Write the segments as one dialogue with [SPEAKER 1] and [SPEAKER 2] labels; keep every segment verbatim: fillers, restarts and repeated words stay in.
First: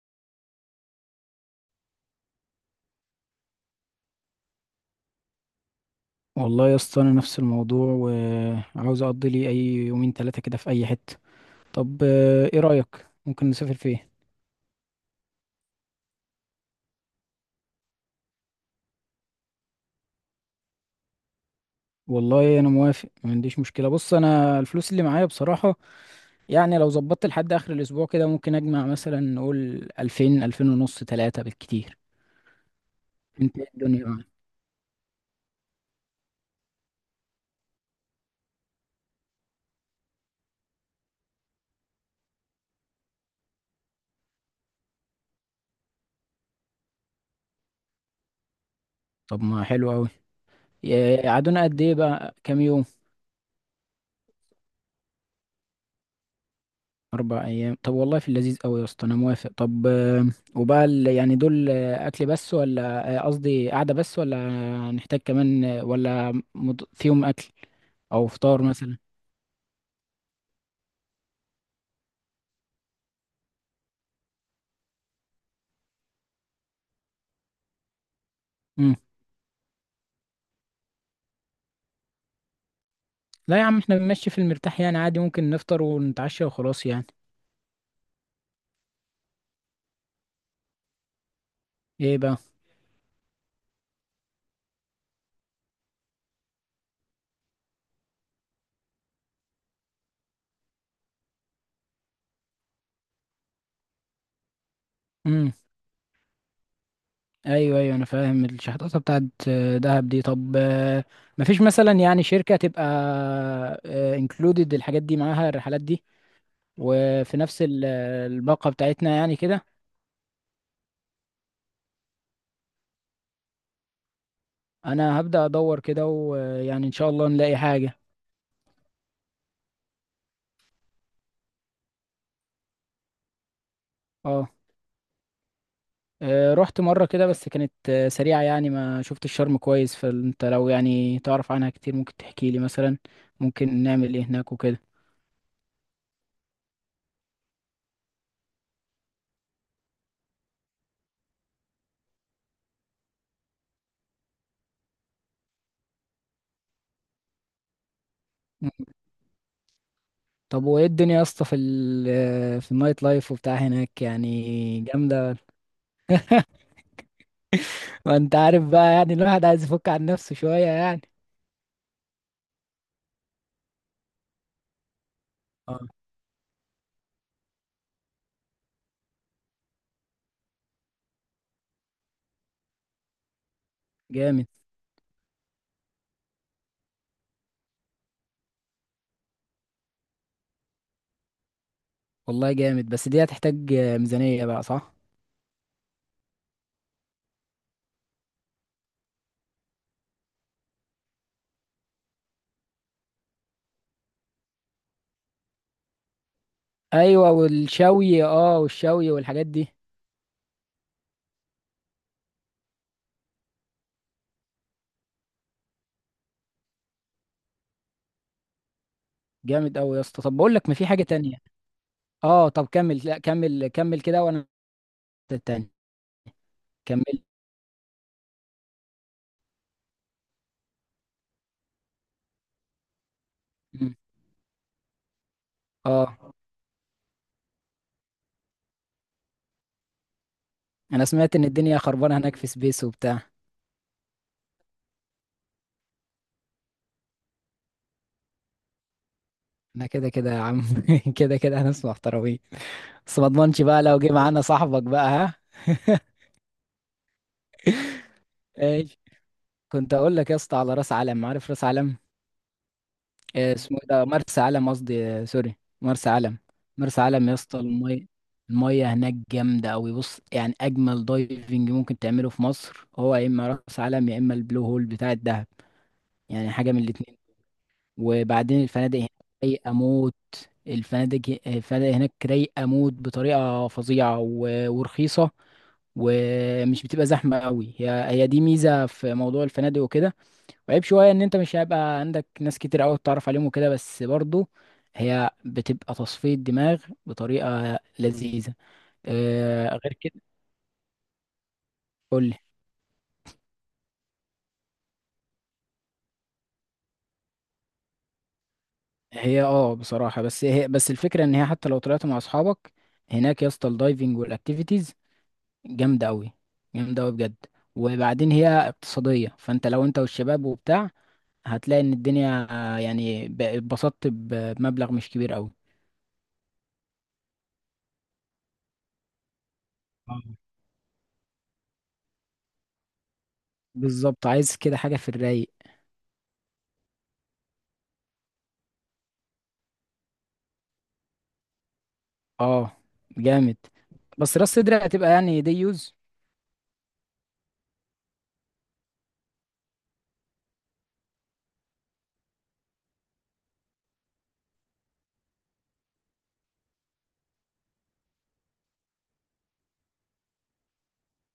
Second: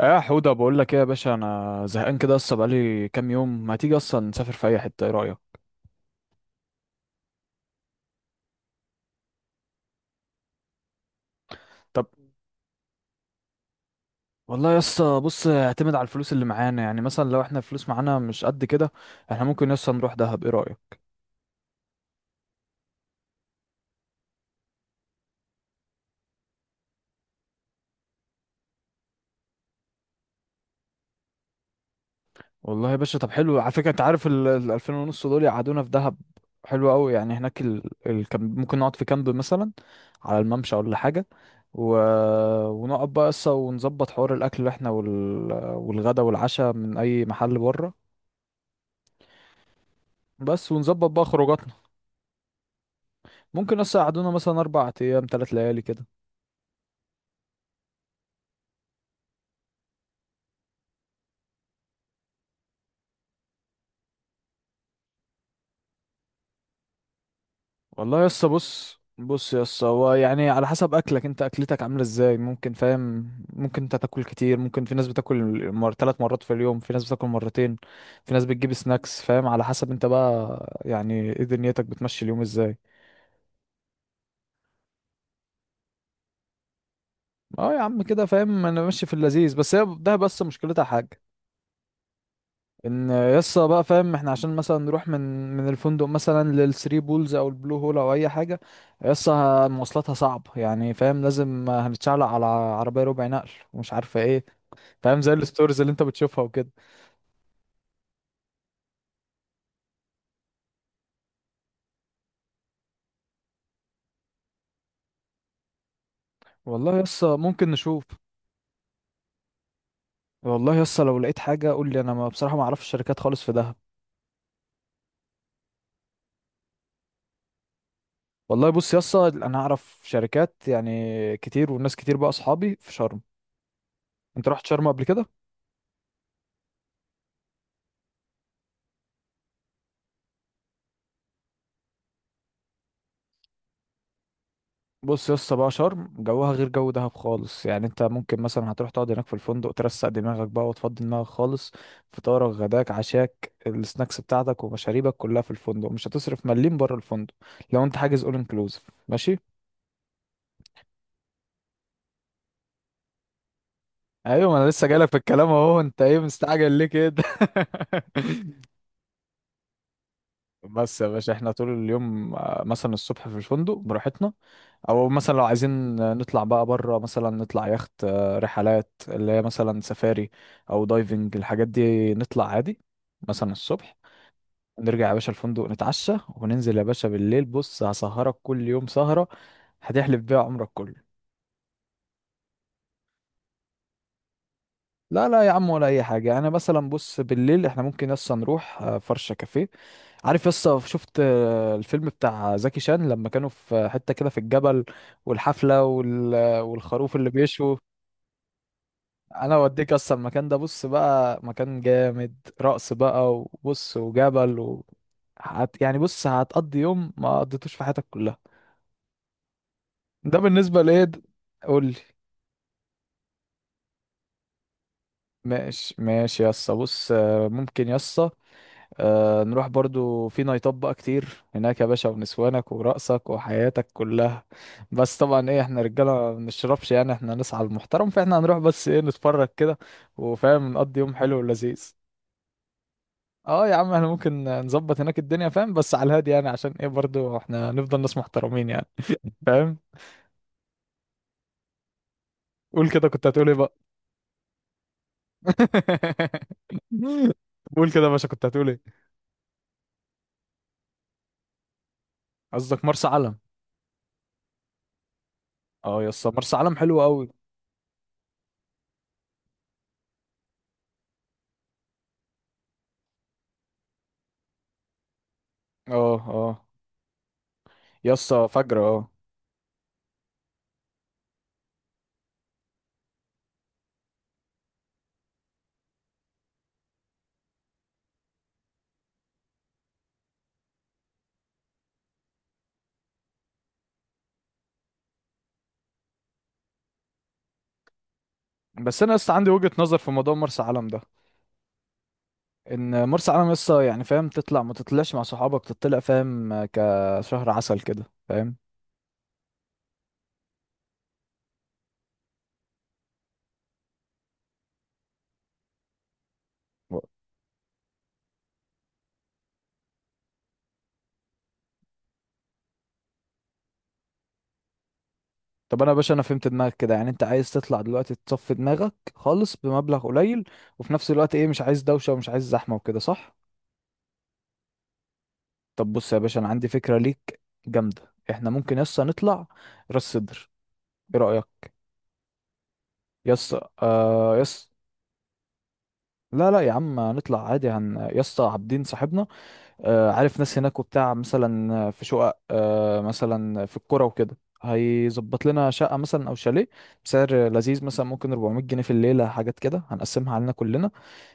[SPEAKER 1] يا حودة، بقول لك ايه يا باشا؟ انا زهقان كده، اصلا بقالي كام يوم ما تيجي. اصلا نسافر في اي حتة، ايه رأيك؟
[SPEAKER 2] والله يا اسطى، انا نفس الموضوع وعاوز اقضي لي اي يومين ثلاثه كده في اي حته. طب
[SPEAKER 1] طب.
[SPEAKER 2] آه، ايه رايك؟ ممكن نسافر فين؟
[SPEAKER 1] والله يا اسطى بص، اعتمد على الفلوس اللي معانا. يعني مثلا لو احنا الفلوس معانا مش قد كده، احنا ممكن يا اسطى نروح دهب، ايه رأيك؟
[SPEAKER 2] والله انا موافق، ما عنديش مشكله. بص، انا الفلوس اللي معايا بصراحه، يعني لو ظبطت لحد اخر الاسبوع كده ممكن اجمع مثلا. نقول الفين، الفين ونص، ثلاثة بالكتير.
[SPEAKER 1] والله يا باشا طب حلو.
[SPEAKER 2] انت إيه
[SPEAKER 1] على فكرة انت
[SPEAKER 2] الدنيا معاك؟
[SPEAKER 1] عارف ال ال ألفين ونص دول يقعدونا في دهب. حلو قوي. يعني هناك ال ال كامب- ممكن نقعد في كامب مثلا على الممشى ولا حاجة. و... ونقعد بقى قصة، ونظبط حوار الأكل احنا وال... والغدا والعشاء من أي محل بره.
[SPEAKER 2] طب ما حلو قوي.
[SPEAKER 1] بس ونظبط بقى
[SPEAKER 2] قعدونا
[SPEAKER 1] خروجاتنا.
[SPEAKER 2] قد ايه بقى؟ كام يوم؟
[SPEAKER 1] ممكن يس يقعدونا مثلا اربع ايام ثلاث ليالي كده.
[SPEAKER 2] أربع أيام، طب والله في اللذيذ أوي يا اسطى، أنا موافق. طب، آه، وبقى ال- يعني دول آه، أكل بس، ولا آه، قصدي قعدة بس، ولا نحتاج كمان؟ آه، ولا مض- فيهم أكل؟
[SPEAKER 1] والله
[SPEAKER 2] أو
[SPEAKER 1] يس
[SPEAKER 2] فطار مثلا.
[SPEAKER 1] بص بص يس، هو يعني على حسب اكلك انت، اكلتك عامله ازاي، ممكن فاهم، ممكن انت تاكل كتير، ممكن في ناس بتاكل مر... ثلاث مرات في اليوم، في ناس بتاكل مرتين، في ناس بتجيب
[SPEAKER 2] مم.
[SPEAKER 1] سناكس، فاهم؟ على حسب انت بقى يعني ايه دنيتك بتمشي اليوم ازاي.
[SPEAKER 2] لا يا عم، احنا بنمشي في المرتاح يعني، عادي ممكن نفطر ونتعشى وخلاص يعني.
[SPEAKER 1] اه يا عم كده فاهم، انا ماشي في اللذيذ، بس هي ده بس مشكلتها حاجه.
[SPEAKER 2] ايه بقى؟
[SPEAKER 1] ان يسا بقى فاهم احنا عشان مثلا نروح من من الفندق مثلا للثري بولز او البلو هول او اي حاجه، يسا مواصلاتها صعب يعني. فاهم لازم هنتشعلق على عربيه ربع نقل ومش عارفه ايه، فاهم زي
[SPEAKER 2] مم.
[SPEAKER 1] الستوريز اللي انت بتشوفها وكده.
[SPEAKER 2] أيوه أيوه، أنا فاهم الشحطاطة بتاعت آه، دهب دي. طب آه، مفيش مثلا يعني شركة تبقى انكلودed الحاجات دي معاها الرحلات دي؟
[SPEAKER 1] والله يسا
[SPEAKER 2] وفي نفس
[SPEAKER 1] ممكن
[SPEAKER 2] ال-
[SPEAKER 1] نشوف.
[SPEAKER 2] الباقة بتاعتنا يعني كده.
[SPEAKER 1] والله يسا لو لقيت حاجه قول لي، انا ما بصراحه ما اعرفش شركات خالص في دهب.
[SPEAKER 2] انا هبدأ ادور كده، ويعني ان شاء الله نلاقي حاجة.
[SPEAKER 1] والله بص يسا، انا اعرف شركات يعني كتير، والناس كتير بقى اصحابي في شرم. انت
[SPEAKER 2] اه.
[SPEAKER 1] رحت شرم قبل كده؟
[SPEAKER 2] آه، رحت مرة كده، بس كانت آه، سريعة يعني، ما شفت الشرم كويس، فانت لو يعني تعرف عنها كتير ممكن تحكي لي مثلا. ممكن نعمل ايه هناك وكده؟
[SPEAKER 1] بص يا اسطى بقى، شرم جوها غير جو دهب خالص. يعني انت ممكن مثلا هتروح تقعد هناك في الفندق، ترسق دماغك بقى وتفضي دماغك خالص. فطارك، غداك، عشاك، السناكس بتاعتك ومشاريبك كلها في الفندق، مش هتصرف مليم بره الفندق لو انت حاجز اول انكلوزيف.
[SPEAKER 2] مم.
[SPEAKER 1] ماشي.
[SPEAKER 2] طب وايه الدنيا يا اسطى في ال آه، في النايت لايف وبتاع هناك،
[SPEAKER 1] ايوه ما انا
[SPEAKER 2] يعني
[SPEAKER 1] لسه جايلك في
[SPEAKER 2] جامدة؟
[SPEAKER 1] الكلام اهو، انت ايه مستعجل ليه كده؟
[SPEAKER 2] ما انت عارف بقى، يعني الواحد عايز يفك عن نفسه شوية
[SPEAKER 1] بس
[SPEAKER 2] يعني.
[SPEAKER 1] يا باشا، احنا طول اليوم آه، مثلا الصبح في الفندق براحتنا. او مثلا لو عايزين
[SPEAKER 2] اه.
[SPEAKER 1] آه، نطلع بقى بره، مثلا نطلع يخت آه، رحلات اللي هي مثلا سفاري، او دايفنج، الحاجات دي نطلع عادي مثلا الصبح.
[SPEAKER 2] جامد.
[SPEAKER 1] نرجع يا باشا الفندق نتعشى، وننزل يا باشا بالليل. بص هسهرك كل يوم سهرة هتحلف بيها عمرك كله.
[SPEAKER 2] والله جامد، بس دي هتحتاج آه، ميزانية بقى، صح؟
[SPEAKER 1] لا لا يا عم، ولا اي حاجه. انا مثلا بص بالليل احنا ممكن يسا نروح آه، فرشه كافيه. عارف يسا، شفت آه، الفيلم بتاع زكي شان لما كانوا في حته كده في الجبل، والحفله وال... والخروف اللي
[SPEAKER 2] ايوه
[SPEAKER 1] بيشوا؟
[SPEAKER 2] والشوي، اه والشوي والحاجات
[SPEAKER 1] انا
[SPEAKER 2] دي.
[SPEAKER 1] اوديك اصلا المكان ده، بص بقى مكان جامد. رقص بقى وبص وجبل و... هت... يعني بص، هتقضي يوم ما قضيتوش في حياتك كلها.
[SPEAKER 2] جامد قوي يا اسطى. طب
[SPEAKER 1] ده
[SPEAKER 2] بقول لك، ما
[SPEAKER 1] بالنسبه
[SPEAKER 2] في حاجه
[SPEAKER 1] لايه.
[SPEAKER 2] تانية.
[SPEAKER 1] قول.
[SPEAKER 2] اه، طب كمل، لا كمل كمل كده وانا التاني.
[SPEAKER 1] ماشي ماشي يسا، بص
[SPEAKER 2] كمل.
[SPEAKER 1] آه، ممكن يسا آه، نروح برضو في نايتات بقى كتير هناك يا باشا، ونسوانك ورقصك وحياتك
[SPEAKER 2] مم.
[SPEAKER 1] كلها. بس طبعا ايه، احنا رجاله
[SPEAKER 2] اه.
[SPEAKER 1] ما بنشربش يعني، احنا نسعى المحترم، فاحنا هنروح بس ايه نتفرج كده. وفاهم نقضي
[SPEAKER 2] انا
[SPEAKER 1] يوم
[SPEAKER 2] سمعت
[SPEAKER 1] حلو
[SPEAKER 2] ان الدنيا
[SPEAKER 1] ولذيذ.
[SPEAKER 2] خربانه هناك في سبيس وبتاع.
[SPEAKER 1] اه يا عم احنا ممكن نظبط هناك الدنيا فاهم، بس على الهادي يعني. عشان ايه برضو احنا نفضل ناس محترمين يعني. فاهم.
[SPEAKER 2] انا كده كده يا عم كده كده هناس محترمين.
[SPEAKER 1] قول كده
[SPEAKER 2] بس
[SPEAKER 1] كنت
[SPEAKER 2] ما
[SPEAKER 1] هتقول ايه
[SPEAKER 2] اضمنش
[SPEAKER 1] بقى.
[SPEAKER 2] بقى لو جه معانا صاحبك بقى، ها.
[SPEAKER 1] قول كده يا باشا، كنت هتقول ايه؟
[SPEAKER 2] ايش. كنت اقول لك يا اسطى على راس علم، عارف راس علم؟
[SPEAKER 1] قصدك مرسى علم.
[SPEAKER 2] آه، اسمه إيه ده، مرسى علم قصدي، آه، سوري،
[SPEAKER 1] اه يا
[SPEAKER 2] مرسى
[SPEAKER 1] اسطى،
[SPEAKER 2] علم.
[SPEAKER 1] مرسى علم
[SPEAKER 2] مرسى
[SPEAKER 1] حلو قوي.
[SPEAKER 2] علم يا اسطى، المية، المية هناك جامدة أوي. بص يعني، أجمل دايفنج ممكن تعمله في مصر هو يا إما مرسى علم يا إما البلو هول بتاع الدهب.
[SPEAKER 1] اه
[SPEAKER 2] يعني
[SPEAKER 1] اه.
[SPEAKER 2] حاجة من الاتنين.
[SPEAKER 1] يا اسطى
[SPEAKER 2] وبعدين
[SPEAKER 1] فجر
[SPEAKER 2] الفنادق
[SPEAKER 1] اه.
[SPEAKER 2] هناك رايقة موت. الفنادق الفنادق هناك رايقة موت بطريقة فظيعة و- ورخيصة. ومش بتبقى زحمة أوي، هي هي دي ميزة في موضوع الفنادق وكده. وعيب شوية ان انت مش هيبقى عندك ناس كتير قوي تتعرف عليهم وكده، بس برضو هي بتبقى تصفية دماغ بطريقة لذيذة.
[SPEAKER 1] بس انا يا اسطى عندي
[SPEAKER 2] آه،
[SPEAKER 1] وجهة
[SPEAKER 2] غير
[SPEAKER 1] نظر في
[SPEAKER 2] كده.
[SPEAKER 1] موضوع مرسى علم ده.
[SPEAKER 2] قولي.
[SPEAKER 1] ان مرسى علم يا اسطى يعني فاهم تطلع ما تطلعش مع صحابك، تطلع فاهم كشهر عسل كده، فاهم.
[SPEAKER 2] هي، اه بصراحة، بس هي بس الفكرة ان هي حتى لو طلعت مع اصحابك، هناك يا اسطى الدايفنج والاكتيفيتيز جامدة قوي. جامدة
[SPEAKER 1] و-
[SPEAKER 2] قوي بجد. وبعدين هي اقتصادية، فانت لو انت والشباب وبتاع هتلاقي ان الدنيا آه، يعني ب- اتبسطت ب- بمبلغ مش كبير قوي.
[SPEAKER 1] طب انا يا باشا انا فهمت دماغك كده، يعني انت عايز تطلع دلوقتي تصفي دماغك خالص بمبلغ
[SPEAKER 2] آه.
[SPEAKER 1] قليل. وفي نفس الوقت ايه، مش عايز دوشة ومش عايز زحمة وكده، صح؟
[SPEAKER 2] بالظبط، عايز كده حاجة في الرايق.
[SPEAKER 1] طب بص يا باشا انا عندي فكرة ليك جامدة. احنا ممكن يا اسطى نطلع راس سدر، ايه رأيك؟
[SPEAKER 2] اه.
[SPEAKER 1] يس،
[SPEAKER 2] جامد.
[SPEAKER 1] آه
[SPEAKER 2] بس راس
[SPEAKER 1] يس.
[SPEAKER 2] صدر هتبقى يعني دي يوز.
[SPEAKER 1] لا لا يا عم، نطلع عادي. هن يا اسطى عابدين صاحبنا، آه عارف ناس هناك وبتاع، مثلا في شقق آه مثلا في القرى وكده، هيظبط لنا شقة مثلا أو شاليه بسعر لذيذ، مثلا ممكن أربعمية جنيه في الليلة، حاجات كده هنقسمها علينا كلنا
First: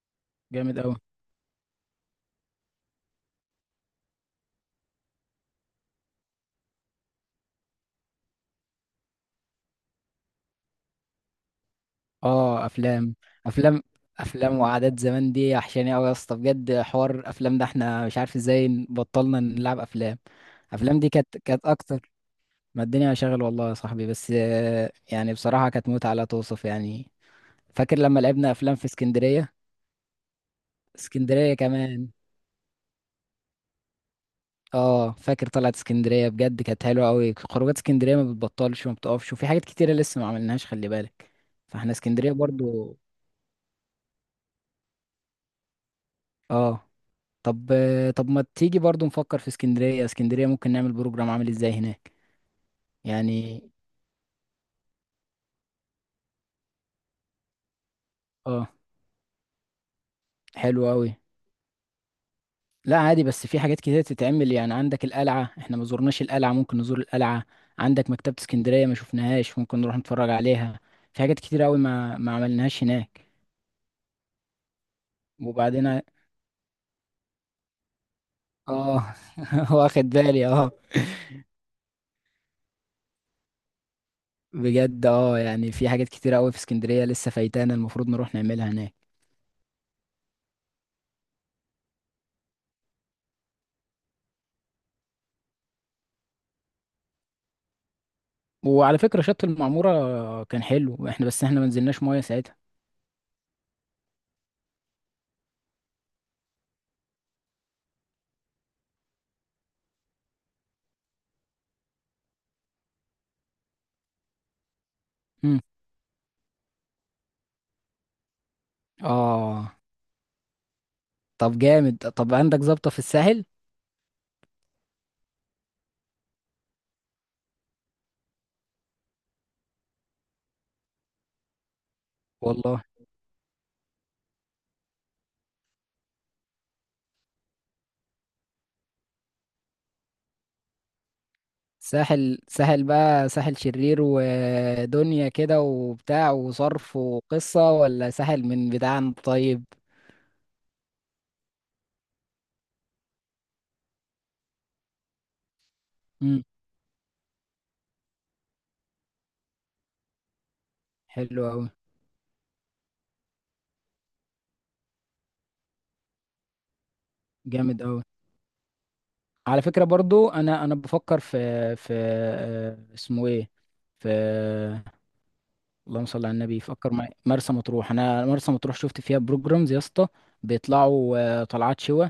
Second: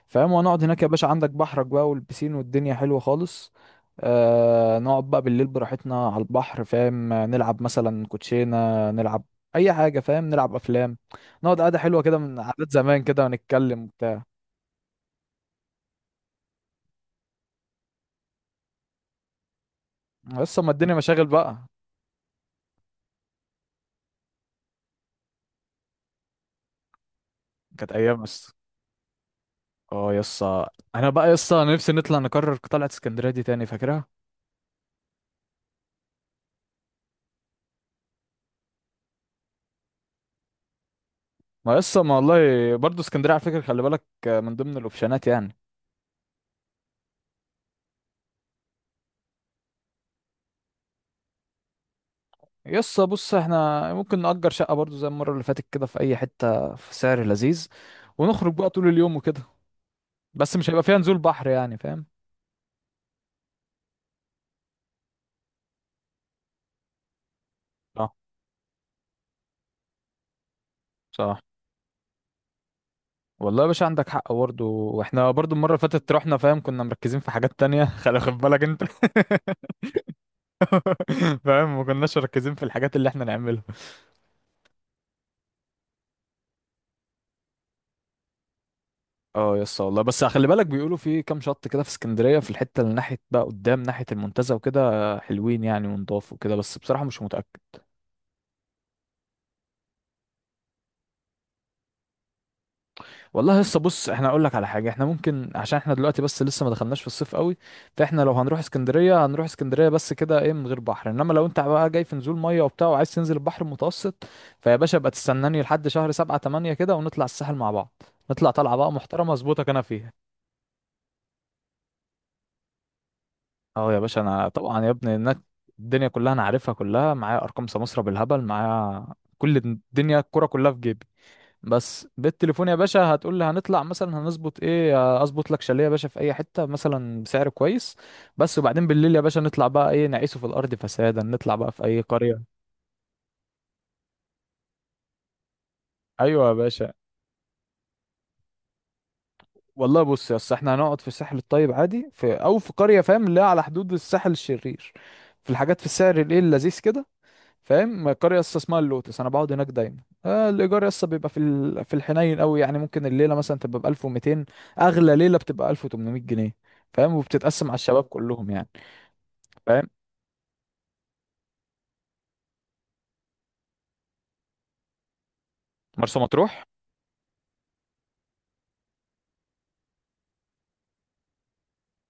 [SPEAKER 1] فاهم. وهنقعد
[SPEAKER 2] جامد
[SPEAKER 1] هناك يا
[SPEAKER 2] قوي.
[SPEAKER 1] باشا، عندك بحرك بقى والبسين، والدنيا حلوة خالص. آه نقعد بقى بالليل براحتنا على البحر، فاهم نلعب مثلا كوتشينة، نلعب أي حاجة فاهم، نلعب أفلام، نقعد قعدة حلوة كده من
[SPEAKER 2] اه،
[SPEAKER 1] عادات زمان
[SPEAKER 2] افلام.
[SPEAKER 1] كده، ونتكلم
[SPEAKER 2] افلام.
[SPEAKER 1] وبتاع.
[SPEAKER 2] افلام وعادات زمان دي وحشاني قوي يا اسطى بجد. حوار افلام ده، احنا مش عارف ازاي بطلنا نلعب افلام.
[SPEAKER 1] يس ما الدنيا
[SPEAKER 2] افلام دي
[SPEAKER 1] مشاغل
[SPEAKER 2] كانت كانت
[SPEAKER 1] بقى.
[SPEAKER 2] اكتر. ما الدنيا شغل والله يا صاحبي، بس آه، يعني بصراحة كانت متعة لا توصف يعني.
[SPEAKER 1] كانت
[SPEAKER 2] فاكر لما
[SPEAKER 1] ايام
[SPEAKER 2] لعبنا
[SPEAKER 1] يس.
[SPEAKER 2] افلام في اسكندرية؟
[SPEAKER 1] اه يس. انا بقى يس
[SPEAKER 2] اسكندرية
[SPEAKER 1] نفسي
[SPEAKER 2] كمان.
[SPEAKER 1] نطلع، نكرر طلعت اسكندريه دي تاني، فاكرها.
[SPEAKER 2] اه، فاكر طلعت اسكندرية بجد كانت حلوة قوي. خروجات اسكندرية ما بتبطلش وما بتقفش، وفي حاجات كتيرة لسه ما عملناش، خلي بالك.
[SPEAKER 1] ما
[SPEAKER 2] فاحنا
[SPEAKER 1] يس ما
[SPEAKER 2] اسكندرية
[SPEAKER 1] والله.
[SPEAKER 2] برضو.
[SPEAKER 1] برضه اسكندريه على فكره، خلي بالك، من ضمن الاوبشنات يعني.
[SPEAKER 2] اه. طب. طب ما تيجي برضو نفكر في اسكندرية. اسكندرية ممكن نعمل بروجرام عامل ازاي هناك؟
[SPEAKER 1] يس بص
[SPEAKER 2] يعني.
[SPEAKER 1] احنا ممكن نأجر شقه برضه زي المره اللي فاتت كده في اي حته في سعر لذيذ. ونخرج
[SPEAKER 2] اه.
[SPEAKER 1] بقى طول اليوم وكده. بس مش
[SPEAKER 2] حلو
[SPEAKER 1] هيبقى فيها
[SPEAKER 2] قوي.
[SPEAKER 1] نزول بحر يعني فاهم.
[SPEAKER 2] لا عادي، بس في حاجات كتيرة تتعمل يعني. عندك القلعة، احنا ما زورناش القلعة، ممكن نزور القلعة. عندك
[SPEAKER 1] صح
[SPEAKER 2] مكتبة اسكندرية ما شفناهاش، ممكن نروح نتفرج عليها. في حاجات
[SPEAKER 1] صح.
[SPEAKER 2] كتيرة قوي ما ما عملناهاش هناك.
[SPEAKER 1] والله يا باشا عندك حق برضه، واحنا برضه المره اللي
[SPEAKER 2] وبعدين،
[SPEAKER 1] فاتت رحنا فاهم كنا مركزين في حاجات تانية خلي خد بالك انت.
[SPEAKER 2] اه واخد بالي اه.
[SPEAKER 1] فاهم ما كناش مركزين في الحاجات اللي احنا نعملها.
[SPEAKER 2] بجد اه، يعني في حاجات كتيرة قوي في اسكندرية لسه فايتانا، المفروض نروح نعملها هناك.
[SPEAKER 1] اه يا اسطى والله. بس خلي بالك بيقولوا في كام شط كده في اسكندريه في الحته اللي ناحيه بقى قدام ناحيه المنتزه وكده، حلوين يعني ونضاف وكده، بس بصراحه مش متاكد.
[SPEAKER 2] وعلى فكرة شط المعمورة كان حلو، احنا بس احنا ما نزلناش مية ساعتها.
[SPEAKER 1] والله يا اسطى بص، احنا اقول لك على حاجه. احنا ممكن عشان احنا دلوقتي بس لسه ما دخلناش في الصيف قوي، فاحنا لو هنروح اسكندريه هنروح اسكندريه بس كده ايه من غير بحر. انما لو انت بقى جاي في نزول ميه وبتاع وعايز تنزل البحر المتوسط، فيا باشا ابقى
[SPEAKER 2] مم.
[SPEAKER 1] تستناني لحد شهر سبعة تمانية كده، ونطلع الساحل مع بعض. نطلع طلعه بقى محترمه، اظبطك
[SPEAKER 2] اه.
[SPEAKER 1] انا فيها.
[SPEAKER 2] طب جامد، طب عندك ظابطة في الساحل؟
[SPEAKER 1] اه يا باشا انا طبعا يا ابني هناك الدنيا كلها انا عارفها كلها. معايا ارقام سمسرة بالهبل معايا، كل الدنيا الكرة كلها في جيبي. بس بالتليفون يا
[SPEAKER 2] والله،
[SPEAKER 1] باشا هتقول لي هنطلع مثلا هنظبط ايه، آه، اظبط لك شاليه يا باشا في اي حتة مثلا بسعر كويس بس. وبعدين بالليل يا باشا نطلع بقى ايه نعيشه في الارض فسادا، نطلع بقى في اي
[SPEAKER 2] ساحل،
[SPEAKER 1] قرية.
[SPEAKER 2] ساحل بقى ساحل شرير ودنيا كده وبتاع
[SPEAKER 1] ايوه يا باشا.
[SPEAKER 2] وصرف وقصة، ولا ساحل من بتاعنا طيب؟
[SPEAKER 1] والله بص يا اسطى، احنا هنقعد في الساحل الطيب عادي، في او في قرية فاهم اللي هي على حدود الساحل الشرير، في الحاجات في السعر الايه
[SPEAKER 2] مم.
[SPEAKER 1] اللذيذ كده. فاهم القريه لسه اسمها اللوتس، انا بقعد هناك دايما. آه الايجار لسه بيبقى في
[SPEAKER 2] حلو قوي.
[SPEAKER 1] ال... في الحنين قوي. يعني ممكن الليله مثلا تبقى ب ألف ومتين، اغلى ليله بتبقى ألف وتمنمية جنيه. فاهم وبتتقسم على
[SPEAKER 2] جامد
[SPEAKER 1] الشباب
[SPEAKER 2] قوي.
[SPEAKER 1] كلهم يعني.
[SPEAKER 2] على فكرة
[SPEAKER 1] فاهم.
[SPEAKER 2] برضو، انا انا بفكر في، في آه، اسمه ايه، في، اللهم
[SPEAKER 1] مرسى
[SPEAKER 2] صل على النبي،
[SPEAKER 1] مطروح
[SPEAKER 2] فكر معايا مرسى مطروح. انا مرسى مطروح شفت فيها بروجرامز يا اسطى، بيطلعوا آه، طلعات شوا،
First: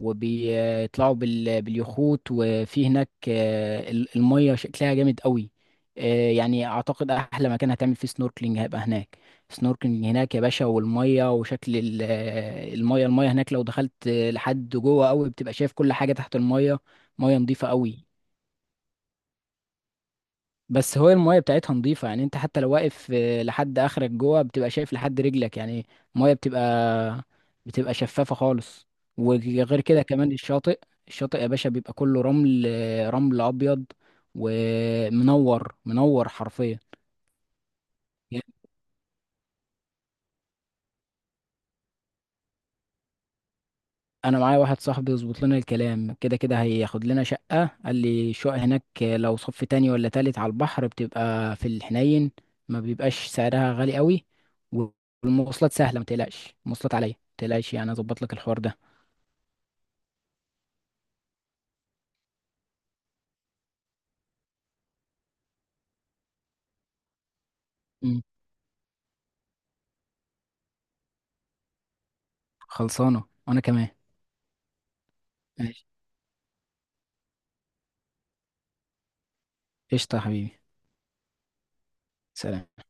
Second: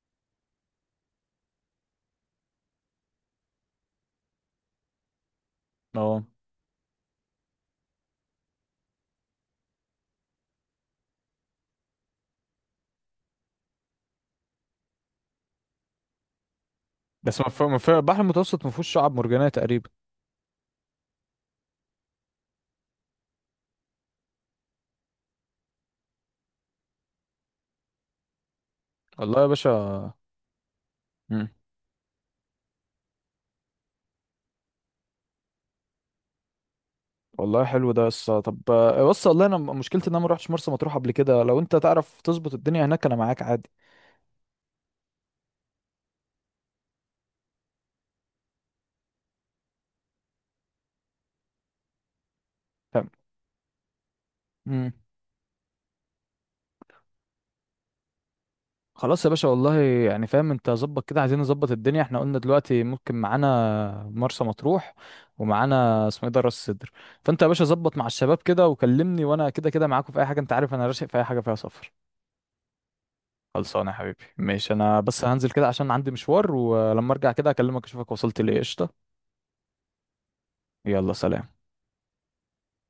[SPEAKER 2] وبيطلعوا بال... باليخوت، وفي هناك آه، ال- الميه شكلها جامد قوي.
[SPEAKER 1] اه.
[SPEAKER 2] آه، يعني اعتقد احلى مكان هتعمل فيه سنوركلينج هيبقى هناك. سنوركلينج هناك يا باشا، والميه وشكل ال- آه، الميه الميه هناك، لو دخلت آه، لحد جوه قوي بتبقى شايف كل حاجه تحت الميه. ميه
[SPEAKER 1] بس ما في...
[SPEAKER 2] نظيفه
[SPEAKER 1] ما في...
[SPEAKER 2] قوي.
[SPEAKER 1] البحر المتوسط ما فيهوش شعاب مرجانيه تقريبا.
[SPEAKER 2] بس هو المايه بتاعتها نظيفه يعني، انت حتى لو واقف آه، لحد اخرك جوه بتبقى شايف لحد رجلك يعني. المايه بتبقى بتبقى شفافه خالص.
[SPEAKER 1] والله يا
[SPEAKER 2] وغير كده
[SPEAKER 1] باشا.
[SPEAKER 2] كمان الشاطئ، الشاطئ يا
[SPEAKER 1] مم.
[SPEAKER 2] باشا بيبقى كله رمل، آه، رمل ابيض. ومنور منور حرفيا.
[SPEAKER 1] والله حلو ده يسا. طب آه، بص والله انا م- مشكلتي ان انا ما روحتش مرسى مطروح قبل كده. لو انت تعرف تظبط الدنيا هناك انا معاك عادي.
[SPEAKER 2] انا معايا واحد صاحبي يظبط لنا الكلام، كده كده هياخد لنا شقة. قال لي الشقق هناك لو صف تاني ولا تالت على البحر بتبقى في الحنين، ما
[SPEAKER 1] فاهم.
[SPEAKER 2] بيبقاش سعرها غالي قوي.
[SPEAKER 1] مم.
[SPEAKER 2] والمواصلات سهلة، ما تقلقش المواصلات عليا ما تقلقش يعني، اظبط لك الحوار ده.
[SPEAKER 1] خلاص يا باشا والله، يعني فاهم انت ظبط كده، عايزين نظبط الدنيا احنا قلنا دلوقتي ممكن معانا مرسى مطروح ومعانا اسمه ايه ده راس سدر. فانت يا باشا ظبط مع
[SPEAKER 2] مم.
[SPEAKER 1] الشباب كده وكلمني، وانا كده كده معاكم في اي حاجه، انت عارف انا راشق في اي حاجه فيها سفر.
[SPEAKER 2] خلصانة، وانا كمان.
[SPEAKER 1] خلصانه يا حبيبي ماشي. انا بس هننزل كده
[SPEAKER 2] ماشي.
[SPEAKER 1] عشان عندي مشوار، ولما ارجع كده اكلمك اشوفك وصلت ليه قشطه.
[SPEAKER 2] قشطة يا حبيبي.
[SPEAKER 1] يلا سلام.
[SPEAKER 2] سلام.